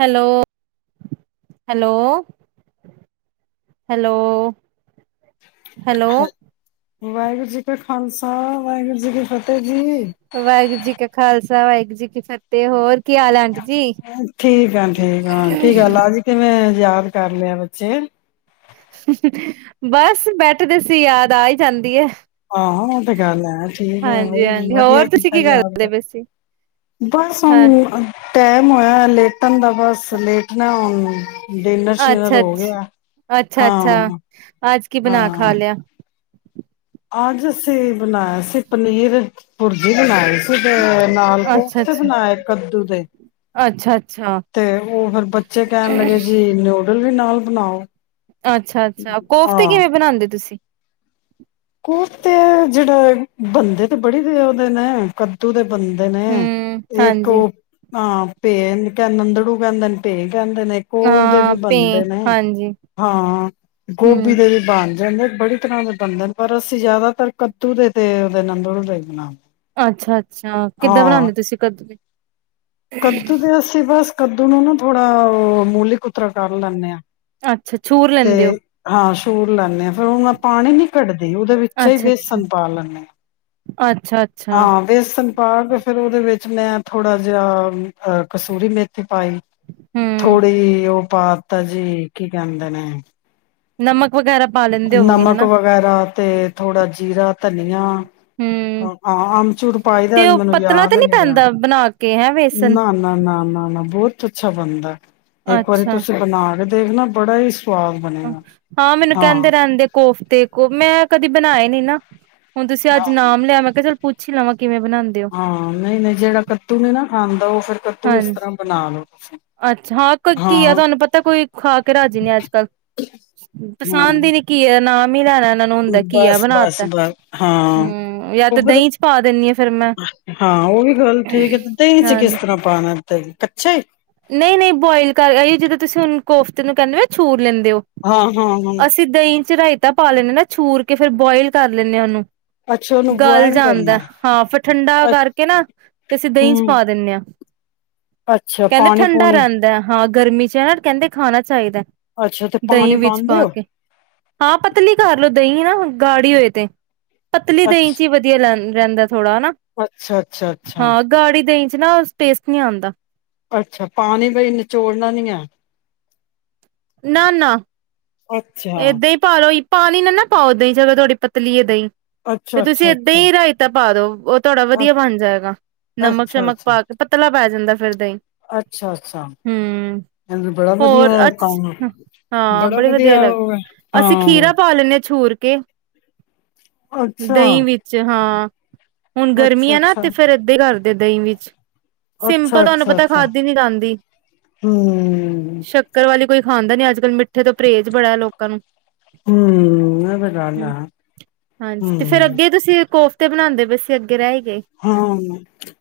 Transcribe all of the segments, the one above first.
Hello -hello- hello hello Waheguru ji ਕਾ ਖਾਲਸਾ ਵਾਹਿਗੁਰੂ ਜੀ ਕੀ ਫ ਵਾਹਿਗੁਰੂ ਜੀ ਕਾ ਖ਼ਾਲਸਾ ਵਹਿਗੁਰੂ ਜੀ ਕੀ ਫਤਿਹ ਹੋਰ ਕੀ ਹਾਲ ਆਂਟੀ ਜੀ? ਠੀਕ ਆ ਠੀਕ ਆ ਕੀ ਗੱਲ ਅੱਜ ਕਿਵੇਂ? ਯਾਦ ਕਰ ਲਿਆ ਬੱਚੇ ਬਸ ਬੈਠਦੇ ਸੀ ਯਾਦ ਆ ਹੀ ਜਾਂਦੀ ਏ। ਆਹੋ ਉਹ ਤੇ ਗੱਲ ਹੈ ਠੀਕ ਹੈ ਹਾਂਜੀ ਬਾਈ ਹਾਂਜੀ ਵਧੀਆ ਹੋਰ ਤੁਸੀਂ ਕੀਤਾ ਕੀ ਕਰਦੇ ਯਾਦ ਪਏ ਸੀ? ਬਸ ਹਾਂ ਹੁਣ ਟੈ [unintelligible] ਕਂਦਾ ਬਸ ਲੇਟ ਨਾ ਹੁਣ ਡਿਨਰ ਸ਼ਿਨਰ ਅੱਛਾ ਹੋ ਅੱਛਾ ਗਿਆ ਅੱਛਾ ਅੱਛਾ ਹਾਂ- ਅੱਜ ਕੀ ਬਣਾ ਖਾ ਹਾਂ। ਲਿਆ? ਅੱਜ ਅਸ ਕੀ ਬਣਾਯਾ ਸੀ ਪਨੀਰ। ਭੁਰਜੀ ਬਨਾਈ ਸ ਤੇ ਫੇ ਨਾਲ ਅੱਛਾ ਕੂਲਚੇ ਅੱਛਾ ਬਣਾਏ ਤੰਰੇਦੂ ਦੇ ਅੱਛਾ ਅੱਛਾ ਤੇ ਔ ਫੇਰ ਬੱਚੇ ਕੈਣ ਲੱਗੇ ਜੀ ਨਿਊਡਲ ਵੀ ਨਾਲ ਬਣਾਓ। ਅੱਛਾ -ਅੱਛਾ, ਕੋਫਤੇ ਹਾਂ ਕਿਵੇਂ ਬਣਾਂਦੇ ਤੁਸੀਂ? [inaudible] ਕੋਫਤੇ ਜੇੜੇ ਬਣਦੇ ਤੇ ਬੜੀ ਜ ਔਦੇ ਨੇ ਕੱਦੂ ਦੇ ਬਣਦੇ ਨੇ ਹੂੰ ਇਕ ਹਾਂਜੀ ਔ ਆਂ ਭੇ ਕ ਨੰਦੜੂ ਕਹਿਦੇ ਨੇ ਭੈਂ- ਕੈੰਦੇ ਨੇ ਕੂਲ ਦੇ ਹਾਂ ਵੀ ਪੇ ਬਣਦੇ ਨੇ ਹਾਂਜੀ ਹਾਂ ਹੂੰ ਗੋਭੀ ਦੇ ਵੀ ਬਣ ਵੇਂਗਣ ਬੜੀ ਤਰ੍ਹਾਂ ਦੇ ਬਣਦੇ ਨੇ। ਪਰ ਅਸੀਂ ਜਿਆਦਾਤਰ ਕੱਦੂ ਦੇ ਤੇ ਔਦੇ ਨੰਦੜੁ ਦੇ। ਅੱਛਾ -ਅੱਛਾ। ਅੱਛਾ, ਕਿੱਦਾਂ ਹਾਂ ਬਣਾਦੇ ਤੁਸੀਂ ਕਦੂ? ਕੱਦੂ ਦੇ ਅੱਸੀਂ ਬਸ ਕੱਦੂ ਨੂੰ ਨਾ ਥੋੜਾ ਅ ਮੂਲੀਕੁਤਰਾ ਕਰ ਲੈਂਣੇ ਆਂ। ਅੱਛਾ ਛੂਰ ਲੈਂਦੇ ਔ। ਸੂਰ ਲੈਂਣੇ ਆ ਫੇਰ ਹੁਣੈਂ ਪਾਣੀ ਨੀ ਕੱਢ ਦੇ ਉਹਦੇ ਵਿੱਚੇ ਈ ਅੱਛਾ ਅੱਛਾ ਵੇਸਨ ਪਾ ਲੈਣੇ ਆਂ। ਅੱਛਾ ਅੱਛਾ। ਪਾ ਕੇ ਫੇਰ ਔਦੇ ਵਿੱਚ ਮੈਂ ਥੋੜਾ ਜਿਹਾ ਅਹ ਕਸੂਰੀ ਮੇਥੀ ਪਾਈ। ਹੂੰ ਥੋੜੀ ਔ ਪਾਤਾ ਜੀ ਕੀ ਕੈੰਦੇ ਨੇ ਨਮਕ। ਵਗੈਰਾ ਪਾ ਲੈਂਦੇ ਹੋਵੋਗੇ ਨਮਕ ਹਨਾ ਵਗੈਰਾ ਤੇ ਥੋੜਾ ਜੀਰਾ ਧਨੀਆ। ਹੂੰ ਹਾਂ, ਆੰਬ ਚੂੜ ਪਾਈ ਦੈ ਤੇ ਅੱਜ ਉਹ ਮੈਨੂੰ ਪਤਲਾ ਯਾਦ ਤੇ ਨੀ ਰਯਾ। ਪੈਂਦਾ ਬਣਾ ਕੇ ਹੈ ਵੇਸਨ ਨਾ ਨਾ ਨਾ ਨਾ। ਬੌਤ ਅੱਛਾ ਬਣਦੈ। ਇੱਕ ਵਾਰੀ ਅੱਛਾ ਤੁਸੀਂ ਬਣਾ ਕੇ ਦ ਦੇਖਣਾ ਬੜਾ ਈ ਸ ਹਾਂ ਮੈਨੂੰ ਕਹਿੰਦੇ ਰਹਿੰਦੇ ਕੋਫਤੇ ਉ ਮੈਂ ਕਦੀ ਬਣਾਏ ਨੀ ਨਾ ਹੁਣ ਤੁਸੀਂ ਅੱਜ ਨਾਮ ਲਿਆ ਮੈਂ ਕਿਹਾ ਚੋਲ ਪੁੱਛ ਲਵਾ ਹਾਂ ਨਹੀਂ-ਨਹੀਂ ਜਿਹੜ ਕੱਦੂ ਨਹੀਂ ਨਾ ਖਾਂਦਾ ਉਹ ਫੇਰ ਕੱਦੂ ਇਸ ਹਾਂਜੀ ਤਰ੍ਹਾਂ ਬਣਾ ਲੋ ਤੁਸੀਂ ਅੱਛਾ ਹਾਂ ਕੋਈ ਘੀਆ ਤੁਹਾਨੂੰ ਪਤਾ ਕੋਈ ਖਾ ਕੇ ਰਾਜੀ ਨਹੀਂ ਅੱਜ-ਕੱਲ ਪਸੰਦ ਹੀ ਨੀ ਘੀਆ ਤੇ ਨਾਮ ਹੀ ਲੈਣਾ ਇਹਨਾਂ ਨੂੰ ਹੁੰਦਾ ਘੀਆ ਬਣਾ ਤਾ ਬਸ-ਬਸ-ਬਸ ਹਾਂ, ਹੂੰ ਜਾਂ ਉਹ ਤੇ ਦਹੀਂ ਚ ਪਾ ਦਿੰਦੀ ਆ ਫੇਰ ਮੈਂ ਹਾਂ ਉਹ ਵੀ ਗੱਲ ਠੀਕ ਹੈ, ਦਹੀਂ ਚ ਕਿਸ ਤਰ੍ਹਾਂ ਪਾਣਾ ਤੇ [unintelligible] ਨਹੀਂ ਨਹੀਂ ਬੋਇਲ ਕਰ ਜਦੋਂ ਤੁਸੀਂ ਹੁਣ ਕੋਫਤੇ ਨੂੰ ਕਹਿੰਦੇ ਹੋ ਛੂ ਲੈਂਦੇ ਹੋ ਹਾਂ ਹਾਂ ਹਾਂ ਅਸੀਂ ਦਹੀਂ ਅਸੀ ਰਾਾਈਤਾਂ ਪਾ ਲੈਂਦੇ ਨਾ ਛੂਰ ਕੇ ਫੇਰ ਬੁਇਲ ਕਰ ਲੈਂਦੇ ਆ ਉਹਨੂੰ ਅੱਛਾ ਉਹਨੂੰ ਗਲ ਬੁਆਇਲ ਕਰਨਾ ਜਾਂਦਾ ਹਾਂ, ਫਿਰ ਠੰਡਾ ਅੱ ਕਰਕੇ ਨਾ ਤੇ ਅਸੀਂ ਦਹੀਂ ਚ ਹਮ ਪਾ ਦਿੰਦੇ ਹਾਂ। ਅੱਛਾ ਕਹਿੰਦੇ ਪਾਣੀ ਠੰਡਾ ਪੂਣੀ ਰਹਿੰਦਾ ਹਾਂ। ਗਰਮੀ ਚ ਹਨਾ ਕਹਿੰਦੇ ਖਾਣਾ ਚਾਹੀਦਾ। ਅੱਛਾ ਤੇ ਦਹੀਂ ਪਾਣੀ ਵਿੱਚ ਪਾਉਂਦੇ ਪਾ ਹੋ ਕੇ, ਹਾਂ ਪਤਲੀ ਕਰਲਓ ਦਹੀਂ ਨਾ ਹੁਣ। ਗਾੜੀ ਹੋਏ ਤੇ ਪਤਲੀ ਦਹੀ ਚ ਹੀ ਅੱਛਾ ਵਧੀਆ ਲਗਦੀ ਰਹਿੰਦਾ। ਥੋੜਾ ਨਾ, ਅੱਛਾ ਅੱਛਾ ਅੱਛਾ ਹਾਂ ਗਾੜੀ ਦਈ ਚ ਨਾ ਟੈਸਟ ਨੀ ਆਦਾ। ਅੱਛਾ ਪਾਣੀ ਬਈ ਨਿਚੋੜਨਾ ਨੀ ਹੈ। ਨਾ-ਨਾ ਅੱਛਾ ਏਦਾਂ ਹੀ ਪਾਲੋ ਪਾਣੀ ਨਾ-ਨਾ ਪਾਓ ਦਈ ਚ ਜਦੋ ਤੁਹਾਡਾ ਪਤਲੀ ਏ ਦਹੀਂ ਤੇ ਅੱਛਾ ਤੁਸੀਂ ਅੱਛਾ ਏਦਾਂ ਅੱਛਾ ਹੀ ਰਇਤਾ ਪਾ ਦਓ ਥੋੜਾ ਅ ਵਧੀਆ ਬਣ ਜਾਏਗਾ ਨਮਕ ਅੱਛਾ ਸ਼ਮਕ ਅੱਛਾ ਪਾ ਕੇ ਪਤਾਲਾ ਪੈ ਜਾਂਦਾ। ਫਿਰ ਦਹੀਂ ਅੱਛਾ, ਅੱਛਾ ਹੂੰ। ਈਹ ਤੇ ਬੜਾ ਹੋਰ ਵਧੀਆ ਅੱਛ ਕੰਮ ਹਾਂ ਬੜਾ ਬੜੇ ਵਧੀਆ ਲੱਗ ਉਹ ਹੈ ਅਸੀਂ ਹਾਂ ਖੀਰਾ ਪਾ ਲੈਣੇ ਹਾਂ ਹੋਰ ਕੇ ਅੱਛਾ ਦਹੀਂ ਵਿੱਚ ਹਾਂ। ਹੁਣ ਗਰਮੀ ਅੱਛਾ ਆ ਨਾ ਅੱਛਾ ਤੇ ਫਿਰ ਇੱਹਦਾ ਧੇ ਕਰ ਤੇ ਦਹੀਂ ਵਿੱਚ ਅੱਛਾ ਸਿੰਪਲ ਤੁਹਾਨੂੰ ਅੱਛਾ ਪਤਾ ਅੱਛਾ ਖਾਦੀ ਨੀ ਜਾਂਦੀ ਹਮ ਸ਼ੱਕਰ ਵਾਲੀ ਕੋਈ ਖਾਂਦਾ ਨੀ ਅੱਜ ਕੱਲ੍ਹ ਮਿੱਠੇ ਤੋਂ ਪਰਹੇਜ਼ ਬੜਾ ਏ ਲੋਕਾਂ ਨੂੰ ਹੂੰ ਮੈਂ ਬਾਜਾਰ ਜਾਣਾ ਹੂੰ। ਹਾਂਜੀ ਹੂੰ ਤੇ ਬਣਾਦੇ ਪਏ ਸੀ ਰਹਿ ਹੀ ਗਏ। ਹਾਂ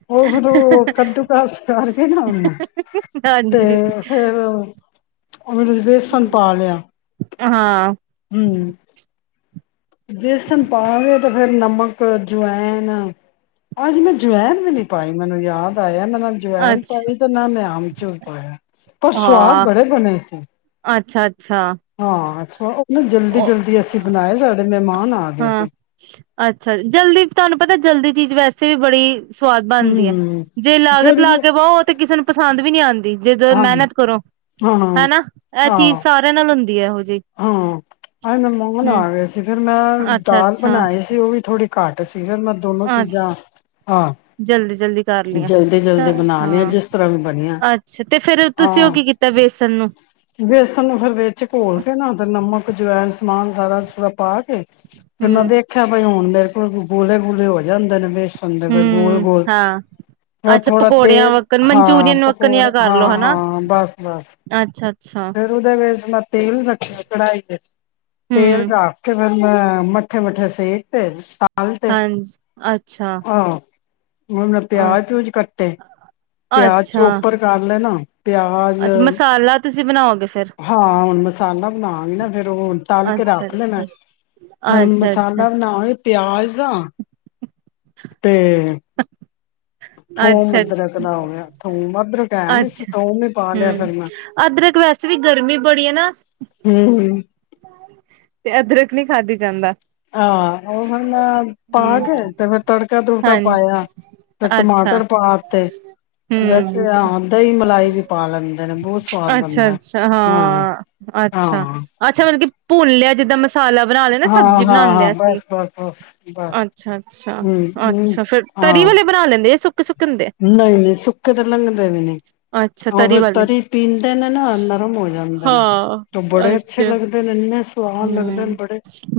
ਉਹ ਫਿਰ ਉਹ ਕੱਦੂ ਕਸ ਕਰਕੇ ਨਾ ਉਹ ਓਨਾ ਤੇ ਹਾਂਜੀ ਫੇਰ ਉਹ ਬੇਸਨ ਪਾ ਲਿਆ ਹਾਂ ਹੂੰ ਬੇਸਣ ਪਾ ਕੇ ਤਾਂ ਫੇਰ ਨਮਕ ਜਵਾਇਨ ਅੱਜ ਮੈਂ ਜਵੈਨ ਵੀ ਨੀ ਪਾਈ ਮੈਨੂੰ ਯਾਦ ਆਇਆ ਜਵਇਨ ਅੱਛਾ। ਪਾਈ ਤੇ ਨਾ ਨੇ ਆਮਚੂਰ ਪਾਇਆ ਪਰ ਸਵਾਦ ਹਾਂ, ਬੜੇ ਬਣੇ ਸੀ ਅੱਛਾ-ਅੱਛਾ ਹਾਂ। ਆਹੋ ਨਾ ਜਲਦੀ ਜਲਦੀ ਉਹ ਅਸੀਂ ਬਣਾਏ ਸਾਡੇ ਮਹਿਮਾਨ ਆ ਗਏ ਹਾਂ ਸੀ ਅੱਛਾ ਜਲਦੀ ਤੁਹਾਨੂੰ ਪਤਾ ਜਲਦੀ ਚੀਜ਼ ਵੈਸੇ ਵੀ ਬੜੀ ਸਵਾਦ ਬਣਦੀ ਹੈ ਹੂੰ, ਜੇ ਲਾਗਤ ਫਿਰ ਲਾ ਵੀ ਕੇ ਪਾਓ ਉਹ ਤੇ ਕਿਸੇ ਨੂੰ ਪਸੰਦ ਵੀ ਨਹੀਂ ਆਂਦੀ ਜਦੋਂ ਹਾਂ, ਮਿਹਨਤ ਕਰੋ ਹਾਂ। ਹਨਾ, ਇਹ ਚੀਜ਼ ਹਾਂ, ਸਾਰਿਆਂ ਨਾਲ ਹੁੰਦੀ ਤੀ ਇਹੋ ਦੀ ਹਾਂ। ਹੂੰ, ਹਾਏ ਮੈਂ ਮੰਗਣ ਆ ਗਿਆ ਸੀ ਫੇਰ ਮੈਂ ਦਾਲ ਅੱਛਾ-ਅੱਛਾ, ਬਣਾਈ ਸੀ ਉਹ ਵੀ ਥੋੜੀ ਘਾਟ ਸੀ ਫਿਰ ਮੈਂ ਦੋਨੋ ਚੀਜ਼ਾਂ ਅੱਛਾ ਹਾਂ ਜਲਦੀ-ਜਲਦੀ ਕਰ ਲਿਆ। ਜਲਦੀ ਅੱਛਾ ਜਲਦੀ ਬਣਾ ਲਈਆਂ ਹਾਂ, ਜਿਸ ਤਰ੍ਹਾਂ ਵੀ ਬਣੀਆਂ ਅੱਛਾ ਤੇ ਫੇਰ ਤੁਸੀਂ ਉਹ ਹਾਂ, ਕੀ ਕੀਤਾ ਵੇਸਣ ਨੂੰ ਵੇਸਣ ਨੂੰ ਫਿਰ ਵਿੱਚ ਘੋਲ ਨਮਕ ਜਵਾਇਣ ਸਮਾਨ ਸਾਰਾ ਸੁਰਾ ਪਾ ਕੇ ਫਿਰ ਨਾਂ ਹੂੰ, ਦੇਖਿਆ ਬਾਈ ਹੁਣ ਮੇਰੇ ਕੋਲ ਗੂਲੇ- ਗੂਲੇ ਹੋ ਜਾਂਦੇ ਨੇ ਬੇਸ ਸੁਣਦੇ ਪਏ ਗੋਲ- ਹੂੰ ਗੋਲ ਹਾਂ, ਹੋ ਅੱਛਾ ਥੋੜਾ ਪਕੌੜਿਆਂ ਤੇਲ ਵੱਕਣ ਹਾਂ ਮਨਚੂਰੀਅਨ ਵੱਕਣ ਜਾਂ ਪਕੌੜਾ ਕਰਲੋ ਹਾਂ ਹਨਾ। ਹਾਂ ਬਸ ਬਸ ਅੱਛਾ-ਅੱਛਾ, ਫਿਰ ਉਹਦੇ ਵਿੱਚ ਮੈਂ ਤੇਲ ਰੱਖਿਆ ਕੜਾਹੀ ਵਿੱਚ ਤੇਲ ਹੂੰ। ਰੱਖ ਕੇ ਫਿਰ ਮੈਂ ਮੱਠੇ- ਮੱਠੇ ਸੇਕ ਤੇ ਤਲ ਤੇ ਹਾਂਜੀ, ਅੱਛਾ। ਆਹ ਹੁਣ ਨਾ ਅ ਪਿਆਜ ਪਿਊਜ ਕੱਟੇ ਪਿਆਜ ਅੱਛਾ। ਚੋਪਰ ਕਰ ਲੈ ਨਾ। ਪਿਆਜ਼ ਅੱਛਾ ਮਸਾਲਾ ਤੁਸੀਂ ਬਣਾਓਗੇ ਫੇਰ, ਹਾਂ ਹੁਣ ਮਸਾਲਾ ਬਣਾਂਗੀ ਨਾ ਫੇਰ ਉਹ ਤਲ ਕੇ ਰੱਖ ਲੈਣਾ ਅੱਛਾ-ਅੱਛਾ, ਹੁਣ ਅੱਛਾ-ਅੱਛਾ, ਅੱਛਾ-ਅੱਛਾ। ਮਸਾਲਾ ਬਣਾਂਗੀ। ਪਿਆਜ਼ ਆ ਤੇ ਥੋਮ ਅੱਛਾ- ਅਦਰਕ ਦਾ ਹੋ ਗਿਆ ਅੱਛਾ, ਥੋਮ ਅਦਰਕ ਹੈ ਨੀ ਸੀ ਅੱਛਾ ਥੋਮ ਹੀ ਪਾ ਲਿਆ ਹੂੰ ਫਿਰ ਮੈਂ ਅਦਰਕ ਵੈਸੇ ਵੀ ਗਰਮੀ ਬੜੀ ਹੈ ਨਾ ਹੂੰ ਤੇ ਅਦਰਕ ਨਹੀਂ ਖਾਧੀ ਜਾਂਦਾ। ਹਾਂ ਉਹ ਫਿਰ ਮੈਂ ਪਾ ਹੂੰ, ਕੇ ਤੇ ਫਿਰ ਤੜਕਾ ਤੁੜਕਾ ਹਾਂਜੀ। ਪਾਇਆ ਫਿਰ ਅੱਛਾ, ਟਮਾਟਰ ਪਾ ਤੇ ਵੈਸੇ ਹਾਂ ਦਹੀਂ ਮਲਾਈ ਵੀ ਪਾ ਲੈਂਦੇ ਨੇ ਬਹੁਤ ਸਵਾਦ ਅੱਛਾ- ਬਣਦਾ ਅੱਛਾ ਹਾਂ, ਅੱਛਾ- ਹਾਂ ਅੱਛਾ ਮਤਲਬ ਕਿ ਭੁੰਨ ਲਿਆ ਜਿੱਦਾਂ ਮਸ ਮਸਾਲਾ ਬਣਾ ਲਿਆ ਨਾ ਹਾਂ ਸਬਜ਼ੀ ਹਾਂ ਹਾਂ ਬਣਾਂਦੇ ਅਸੀਂ, ਬਸ ਬਸ ਬਸ ਬਸ ਅੱਛਾ- ਅੱਛਾ ਹਮ ਹਮ ਅੱਛਾ ਫੇਰ ਤਰੀ ਹਾਂ ਵਾਲੇ ਬਣਾ ਲੈਂਦੇ ਸੁਕ ਨਹੀਂ ਨਹੀਂ ਸੁੱਕੇ ਤੇ ਲੰਘਦੇ ਵੀ ਨਹੀਂ ਅੱਛਾ ਉਹ ਫਿਰ ਵਾਲੇ, ਤਰੀ ਪੀਂਦੇ ਨੇ ਨਾ ਨਰਮ ਹੋ ਜਾਂਦੇ ਨੇ, ਹਾਂ, ਤੇ ਬੜੇ ਅੱਛੇ ਲੱਗਦੇ ਨੇ ਇੰਨੇ ਸੋ ਹੂੰ,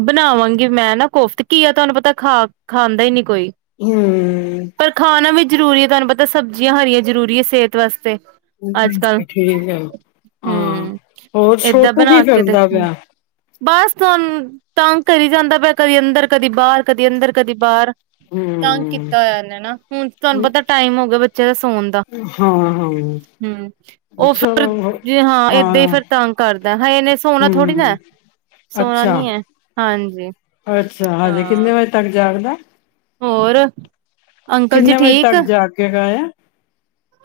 ਬਣਾਵਾਂਗੀ ਮੈਂ ਨਾ ਕੋਫਤੇ ਘੀਆ ਤੁਹਾਨੂੰ ਪਤਾ ਖਾ ਖਾਂਦੇ ਹੀ ਨਹੀਂ। ਕੋਈ ਹਮ ਪਰ ਖਾਣਾ ਵੀ ਜ਼ਰੂਰੀ ਤੁਹਾਨੂੰ ਪਤਾ ਸਬਜ਼ੀਆਂ ਹਰੀਆਂ ਜ਼ਰੂਰੀ ਐ ਸਿਹਤ ਵਾਸਤੇ। ਅੱਜ ਕੱਲ ਨਹੀਂ ਠੀਕ ਆ ਹਾਂ ਹਮ ਹੋਰ ਏਦਾਂ ਛੋਟੂ ਕੀ ਕਰਦਾ ਪਿਆ। ਸਾਨੂੰ ਤੰਗ ਕਰੀ ਜਾਂਦਾ ਪਿਆ ਕਦੀ ਅੰਦਰ ਕਦੀ ਬਾਹਰ ਕਦੀ ਅੰਦਰ ਕਦੀ ਬਾਹਰ। ਤੰਗ ਹਮ ਕੀਤਾ ਹੋਇਆ ਇਨੇ ਨਾ ਹੁਣ ਤੁਹਾਨੂੰ ਪਤਾ ਟਾਈਮ ਹੋ ਗਿਆ ਬੱਚੇ ਬੱਚਿਆਂ ਦੇ ਸੋਣ ਦਾ ਹਾਂ ਹਾਂ ਹੂੰ, ਉਹ ਫਿਰ ਚਲੋ ਜੇ ਹਾਂ ਏਦਾਂ ਹੀ ਫਿਰ ਤੰਗ ਕਰਦਾ ਹਾਂ ਇਨੇ ਸੋਣਾ ਥੋੜ੍ਹੀ ਹਮ ਨਾ। ਸੋਣਾ ਅੱਛਾ ਨੀ ਹੈ ਹਾਂਜੀ ਅੱਛਾ, ਹਜੇ ਹਾਂ ਕਿੰਨੇ ਵਜੇ ਤੱਕ ਜ ਜਾਗਦੈ। ਹੋਰ। ਅੰਕਲ ਜੀ ਕਿੰਨੇ ਵਜੇ ਠੀਕ ਤੱਕ ਜਾਗੇਗਾ ਇਹ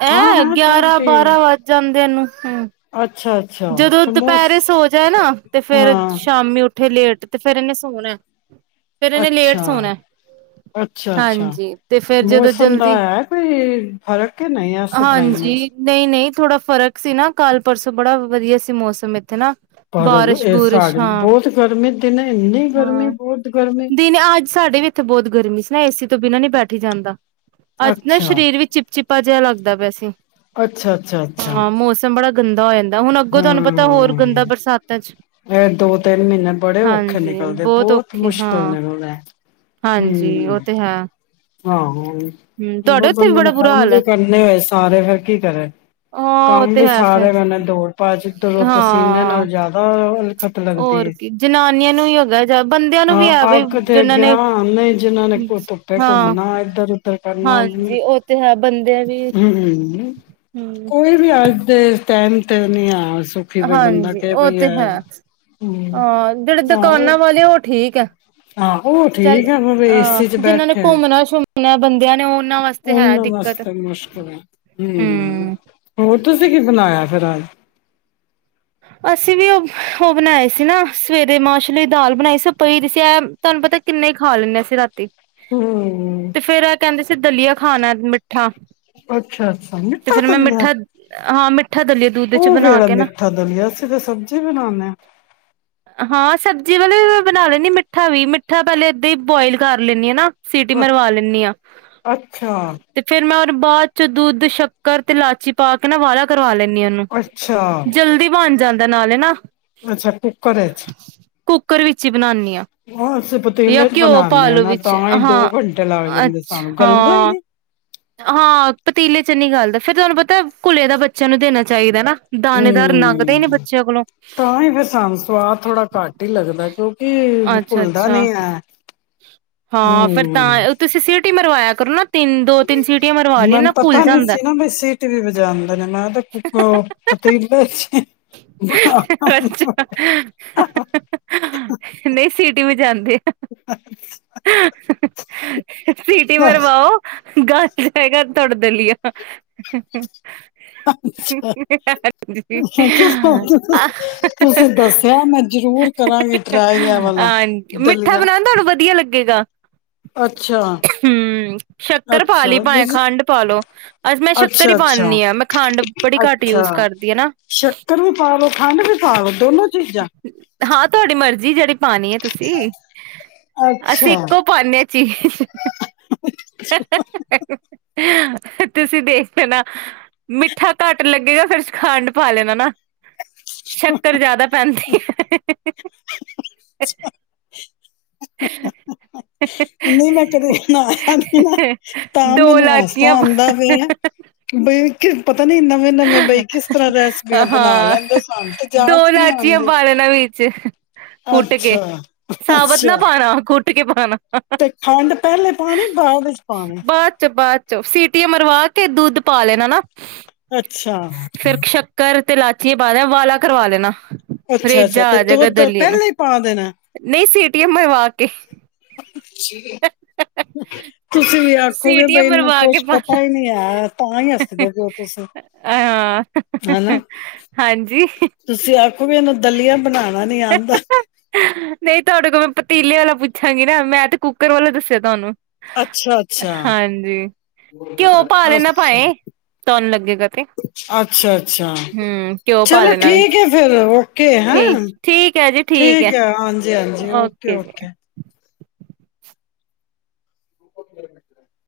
ਐ ਗਿਆਰਾਂ ਠੀਕ ਬਾਰਾਂ ਵੱਜ ਜਾਂਦੇ ਇਹਨੂੰ ਹੂੰ। ਆ ਅੱਛਾ ਅੱਛਾ ਜਦੋਂ ਤੇ ਮੋਸ ਦੁਪਹਿਰੇ ਸੋ ਜਾਏ ਨਾ ਤੇ ਫੇਰ ਹਾਂ ਸ਼ਾਮੀ ਉੱਠੇ ਲੇਟ ਤੇ ਫੇਰ ਇਹਨੇ ਸੋਣਾ ਫੇਰ ਇਹਨੇ ਲੇਟ ਅੱਛਾ, ਸੋਣਾ ਅੱਛਾ ਅੱਛਾ ਹਾਂਜੀ ਤੇ ਫੇਰ ਜਦੋਂ ਮੌਸਮ ਜਲਦੀ ਦਾ ਹੈ ਕੋਈ ਫ਼ਰਕ ਕਿ ਨਹੀਂ ਓਸੇ ਤਰ੍ਹਾਂ ਹੀ ਹੈ। ਹਾਂਜੀ ਨਹੀਂ-ਨਹੀਂ ਥੋੜਾ ਫਰਕ ਸੀ ਨਾ ਕਲ ਪਰਸੋਂ ਬੜਾ ਵਧੀਆ ਸੀ ਮੌਸਮ ਇੱਥੇ ਨਾ ਪਰ ਬਾਰਿਸ਼ ਇਹ ਬੁਰਿਸ਼ ਸਾਡੇ ਬਹੁਤ ਗਰਮੀ ਦਿਨੇ ਇੰਨੀ ਗਰਮੀ ਹਾਂ-ਹਾਂ। ਬਹੁਤ ਗਰਮੀ ਏ ਸੀ ਤੋਂ ਬਿਨਾਂ ਨੀ ਬੈਠੀ ਜਾਂਦਾ। ਅੱਜ ਨਾ ਅੱਛਾ ਸਰੀਰ ਵੀ ਚਿਪ ਚਿਪਾ ਜਿਹਾ ਲੱਗਦਾ ਪਿਆ ਸੀ, ਅੱਛਾ ਅੱਛਾ ਅੱਛਾ ਹਾਂ ਮੌਸਮ ਬੜਾ ਗੰਦਾ ਹੋ ਜਾਂਦਾ। ਹੁਣ ਅੱਗੋਂ ਤੁਹਾਨੂੰ ਪਤਾ ਹੋਰ ਹਾਂ ਗੰਦਾ ਬਰਸਾਤਾਂ ਚ ਇਹ ਦੋ ਤਿੰਨ ਮਹੀਨੇ ਬੜੇ ਔਖੇ ਹਾਂਜੀ ਨਿਕਲਦੇ ਬਹੁਤ ਔਖੇ ਮੁਸ਼ਕਿਲ ਹਾਂ, ਨਿਕਲਦਾ ਹਾਂਜੀ ਉਹ ਹਮ ਤੇ ਹੈ। ਆਹੋ ਹਮ ਤੁਹਾਡੇ ਜਦੋ ਉੱਥੇ ਵੀ ਬੰਦੇ ਬੜਾ ਨੇ ਬੁਰਾ ਕੰਮ ਹਾਲ ਹੈ ਵੀ ਕਰਨੇ ਹੋਏ ਸਾਰੇ, ਫੇਰ ਕੀ ਕਰੇ ਹਾਂ ਉਹ ਕੰਮ ਤੇ ਵੀ ਹੈ ਫਿਰ ਸਾਰੇ [unintelligible] ਪਸੀਨੇ ਹਾਂ ਨਾਲ ਜ਼ਿਆਦਾ ਲੱਗਦੀ ਹੋਰ ਹੈ ਕੀ ਜਨਾਨੀਆਂ ਨੂੰ ਵੀ ਹੈਗਾ ਜਾਂ ਬੰਦਿਆਂ ਨੂੰ ਹਾਂ ਵੀ ਹੈ, ਅੱਗ ਦੇ ਜਿਹਨਾਂ ਅੱਗੇ ਨੇ ਹਾਂ ਨਹੀਂ ਜਿਨਾਂ ਨੇ ਕੋ ਧੁੱਪੇ ਹਾਂ ਘੁੰਮਣਾ ਇੱਧਰ ਉਧਰ ਕਰਨਾ ਹੂੰ। ਹਾਂਜੀ ਉਹ ਤੇ ਹੈ ਬੰਦਿਆਂ ਵੀ ਹਮ ਕੋਈ ਵੀ ਆ ਟਾਈਮ ਤੇ ਨੀ ਆ ਹਾਂਜੀ ਉਹ ਤੇ ਹੈ, ਹਮ ਹਾਂ ਜਿਹੜੇ ਆਹੋ ਦੁਕਾਨਾਂ ਵਾਲੇ ਉਹ ਠੀਕ ਹੈ, ਆਹੋ ਚੱਲ ਠੀਕ ਹੈ ਮ ਹਾਂ ਏਸੀ ਚ ਜਿਹਨਾਂ ਨੇ ਘੁੰਮਣਾ ਸ਼ੁੰਮਣਾ ਬੰਦਿਆਂ ਨੇ ਉਹ ਉਹਨਾ ਵਾਸਤੇ ਮੁਸ਼ਕਿਲ ਹੈ, ਹੂੰ ਹਮ ਹੋਰ ਤੁਸੀਂ ਕੀ ਬਣਾਇਆ। [unintelligible] ਅਸੀਂ ਵੀ ਉਹ ਉਹ ਬਣਾਏ ਸੀ ਨਾ ਸਵੇਰੇ ਮਾਸਰ ਦੀ ਦਾਲ ਬਣਾਈ ਸੀ, ਪਈ ਸੀ ਤੁਹਾਨੂੰ ਪਤਾ ਕਿੰਨੇ ਹੀ ਖਾ ਲੈਂਦੇ ਅਸੀਂ ਰਾਤੀ। ਹੂੰ। ਤੇ ਫੇਰ ਇਹ ਕਹਿੰਦੇ ਦਲੀਆ ਖਾਣਾ ਮਿੱਠਾ ਅੱਛਾ ਅੱਛਾ ਤੇ ਮਿੱਠਾ ਫੇਰ ਮੈਂ ਦਲੀਆ ਮਿੱਠਾ, ਹਾਂ ਮਿੱਠਾ ਦਲੀਏ ਦੁੱਧ ਚ ਉਹ ਬਣਾ ਕਿਹੜਾ ਕੇ ਨਾ। ਮਿੱਠਾ ਦਲੀਆ ਸੀ ਤੇ ਸਬਜ਼ੀ ਬਣਾਉਦੇ। ਹਾਂ, ਸਬਜ਼ੀ ਵਾਲੇ ਮੈ ਬਣਾ ਲੈਂਦੀ, ਮਿੱਠਾ ਵੀ ਮਿੱਠਾ ਪਹਿਲੇ ਏਦਾਂ ਹੀ ਬੋਆਇਲ ਕਰ ਲੈਂਦੀ ਹੈ ਨਾ। ਸੀਟੀ ਹਾਂ ਮਰਵਾ ਲੈਂਦੀ ਹਾਂ ਅੱਛਾ ਤੇ ਫੇਰ ਮੈਂ ਬਾਅਦ ਚ ਦੁੱਧ ਸ਼ੱਕਰ ਤੇ ਇਲਾਚੀ ਪਾ ਕੇ ਨਾ ਉਬਾਲਾ ਕਰਵਾ ਲੈਣੀ। ਅੱਛਾ ਜਲਦੀ ਬਣ ਜਾਂਦਾ। ਤਾਂ ਨਾਲੇ ਨਾ ਅੱਛਾ [unintelligible] ਕੁੱਕਰ ਵਿੱਚ ਬਣਾਨੀ ਹਾਂ ਅਸੀਂ ਜਾਂ ਪਤੀਲੇ ਚ ਘਿਓ ਬਣਾਉਦੇ ਹਾਂ ਪਾਲੋ ਨਾ ਵਿੱਚ ਤਾਂ ਹੀ ਦੋ ਹਾਂ, ਘੰਟੇ ਲੱਗ ਜਾਂਦੇ ਅੱਛਾ ਸਾਨੂੰ ਗਲਦਾ ਹੀ ਹਾਂ, ਨੀ ਹਾਂ ਪਤੀਲੇ ਚੰਗੀ ਗੱਲ ਦਾ ਫ਼ਿਰ ਤੁਹਾਨੂੰ ਪਤਾ, ਘੁਲੇ ਦਾ ਬੱਚਿਆਂ ਨੂੰ ਦੇਣਾ ਚਾਹੀਦਾ ਨਾ। ਦਾਣੇਦਾਰ ਲੰਘਦਾ ਹੀ ਨੇ ਹੂੰ ਬੱਚਿਆਂ ਕੋਲੋਂ। ਤਾਂ ਹੀ ਫਿਰ ਸਾਨੂੰ ਸਵਾਦ ਥੋੜਾ ਘੱਟ ਹੀ ਲੱਗਦਾ ਕਿਊ ਅੱਛਾ-ਅੱਛਾ, ਹਾਂ ਫਿਰ ਤਾਂ-ਅ ਤੁਸੀਂ ਸੀਟੀ ਮਰਵਾਇਆ ਕਰਨਾ। ਮੈਨ ਪਤਾ ਨੀ ਜਾਂਦਾ ਸੀ ਨਾ ਬ ਸੀਟ ਵੀ ਵਜਾਉਦੇ ਨੇ, ਮੈਂ ਤੇ ਕੁ-ਕ ਪਤੀਲੇ ਚ ਅੱਛਾ ਨਹੀਂ ਸਿਟੀ ਵਜਾਣਦੇ। ਸੀਟੀ ਮਰਵਾਓ, ਗਾਲ ਜਾਏਗਾ ਤੁਹਾਡਾ ਦਲੀਆ ਹਾਂਜੀ ਅੱਛਾ, ਤੁਸੀਂ ਦੱਸਿਆ ਮੈਂ ਜ਼ਰੂਰ ਕਰਾਂਗੀ। ਟਰਾਈ ਐ ਵਾਲਾ ਹਾਂਣ, ਮਿੱਠਾ ਦਲੀਆ ਬਣਾਉਣਾ ਤੁਹਾਨੂੰ ਵਧੀਆ ਲੱਗੇਗਾ, ਅੱਛਾ ਹਮ ਹੂੰ ਸ਼ੱਕਰ ਪਾ ਅੱਛਾ ਲਈ ਪਾਏ ਵਿਜ ਖੰਡ ਪਾਲੋ, ਅੱਜ ਮੈਂ ਸ਼ੱਕਰ ਹੀ ਅੱਛਾ ਅੱਛਾ ਪਾਣੀ ਆ, ਮੈਂ ਖੰਡ ਬ-ਬੜੀ ਘੱਟ ਅੱਛਾ ਯੂਜ ਕਰਦੀ ਹੈ ਨਾ। ਸ਼ੱਕਰ ਵੀ ਪਾ ਲੋ ਖੰਡ ਵੀ ਪਾ ਲੋ ਦੋਨੋ ਚੀਜ਼ਾਂ ਹਾਂ ਤੁਹਾਡੇ ਮਰਜੀ ਜਿਹੜੀ ਪਾਣੀ ਹੈ ਤੁਸੀਂ। ਅਸੀਂ ਅੱਛਾ ਇੱਕੋ ਪਾਣੇ ਹਾਂ ਚੀਜ਼ [inaudible] ਤੁਸੀਂ ਦੇਖ ਲੈਣਾ। ਮਿੱਠਾ ਘੱਟ ਲੱਗੇਗਾ ਫਿਰ ਖੰਡ ਪਾ ਲੈਣਾ ਨਾ। ਸ਼ੱਕਰ ਜ਼ਿਆਦਾ ਪੈਂਦੀ ਏ [inaudible] ਨਹੀਂ ਮੈਂ ਕਦੇ ਬਣਾਇਆ ਨੀ-ਨਾ, ਤਾਂ ਦੋ ਮੈਨੂੰ ਹਾਸਾ ਲਾਚੀਆਂ ਆਂਦਾ ਪਾ ਪਿਆ। ਬਈ ਕਿਦਾ ਬਣਾ ਹਾਂ, ਲੈਂਦੇ ਸਾਨੂੰ ਤੇ ਦੋ ਜਾਚ ਨੀ ਲਾਚੀਆਂ ਆਉਂਦੀ। ਪਾ ਲੈਣਾ ਵਿੱਚ, ਕੁੱਟ ਕੇ ਅੱਛਾ ਸਾਬਤ ਨਾ ਅੱਛਾ ਪਾਣਾ ਕੁੱਟ ਕੇ ਪਾਣਾ। ਤੇ ਖੰਡ, ਪਹਿਲੇ ਪਾਣੀ ਬਾਅਦ ਵਿੱਚ ਪਾਨੀ। ਤੇ ਦੁੱਧ ਪਾ ਲੈਣਾ ਨਾ। ਅੱਛਾ ਫਿਰ ਸ਼ੱਕਰ ਤੇ ਲਾਚੀ ਪਾਓ ਲੈਣਾ, ਵਾਲਾ ਕਰਵਾ ਲੇਣਾ। ਅੱਛਾ ਅੱਛਾ ਰੇਜਾ ਤੇ ਆ ਜੇਗਾ ਦੁੱਧ ਦਲੀਏ ਨੂੰ, ਪਹਿਲਾਂ ਹੀ ਨਹੀਂ ਸੀਟੀ ਮਰਵਾ ਕੇ ਅੱਛਾ ਤੁਸੀਂ ਵੀ ਆਖੋਗੇ ਸੀਟੀਆਂ ਬਈ ਇਹਨੂੰ ਮਰਵਾ ਕੇ ਕੁਛ ਪਾ ਪਤਾ ਹੀ ਨਹੀਂ ਹੈ ਤਾਂ ਹੀ ਹੱਸਦੇ ਪਓ ਤੁਸੀਂ। ਹਾਂ, ਹਨਾ ਹਾਂਜੀ। [unintelligible] ਇਨੂੰ ਦਲੀਆ ਬਣਾ ਨਹੀਂ ਆਉਂਦਾ ਨਹੀਂ ਤੁਹਾਡੇ ਕੋਲ ਮੈਂ ਪਤੀਲੇ ਵਾਲਾ ਪੁੱਛਾਂਗੀ ਨਾ ਮੈਂ ਤੇ ਕੁੱਕਰ ਵਾਲਾ ਦੱਸਿਆ ਤੁਹਾਨੂੰ ਅੱਛਾ ਅੱਛਾ ਹਾਂਜੀ ਘਿਓ ਪਾ ਅੱਛਾ ਲੈਣਾ ਭਾਏ ਤੁਹਾਨੂੰ ਲੱਗੇਗਾ ਤੇ ਅੱਛਾ ਅੱਛਾ ਹੂੰ ਘਿਓ ਪਾ ਚਲੋ ਲੈਣਾ ਠੀਕ ਵਿੱਚ ਹੈ ਫਿਰ ਓਕੇ ਹੈਂ ਠੀਕ ਠੀਕ ਹੈ ਜੀ ਠੀਕ ਹੈ। ਹਾਂਜੀ ਹਾਂਜੀ ਓਕੇ ਓਕੇ। [inaudible]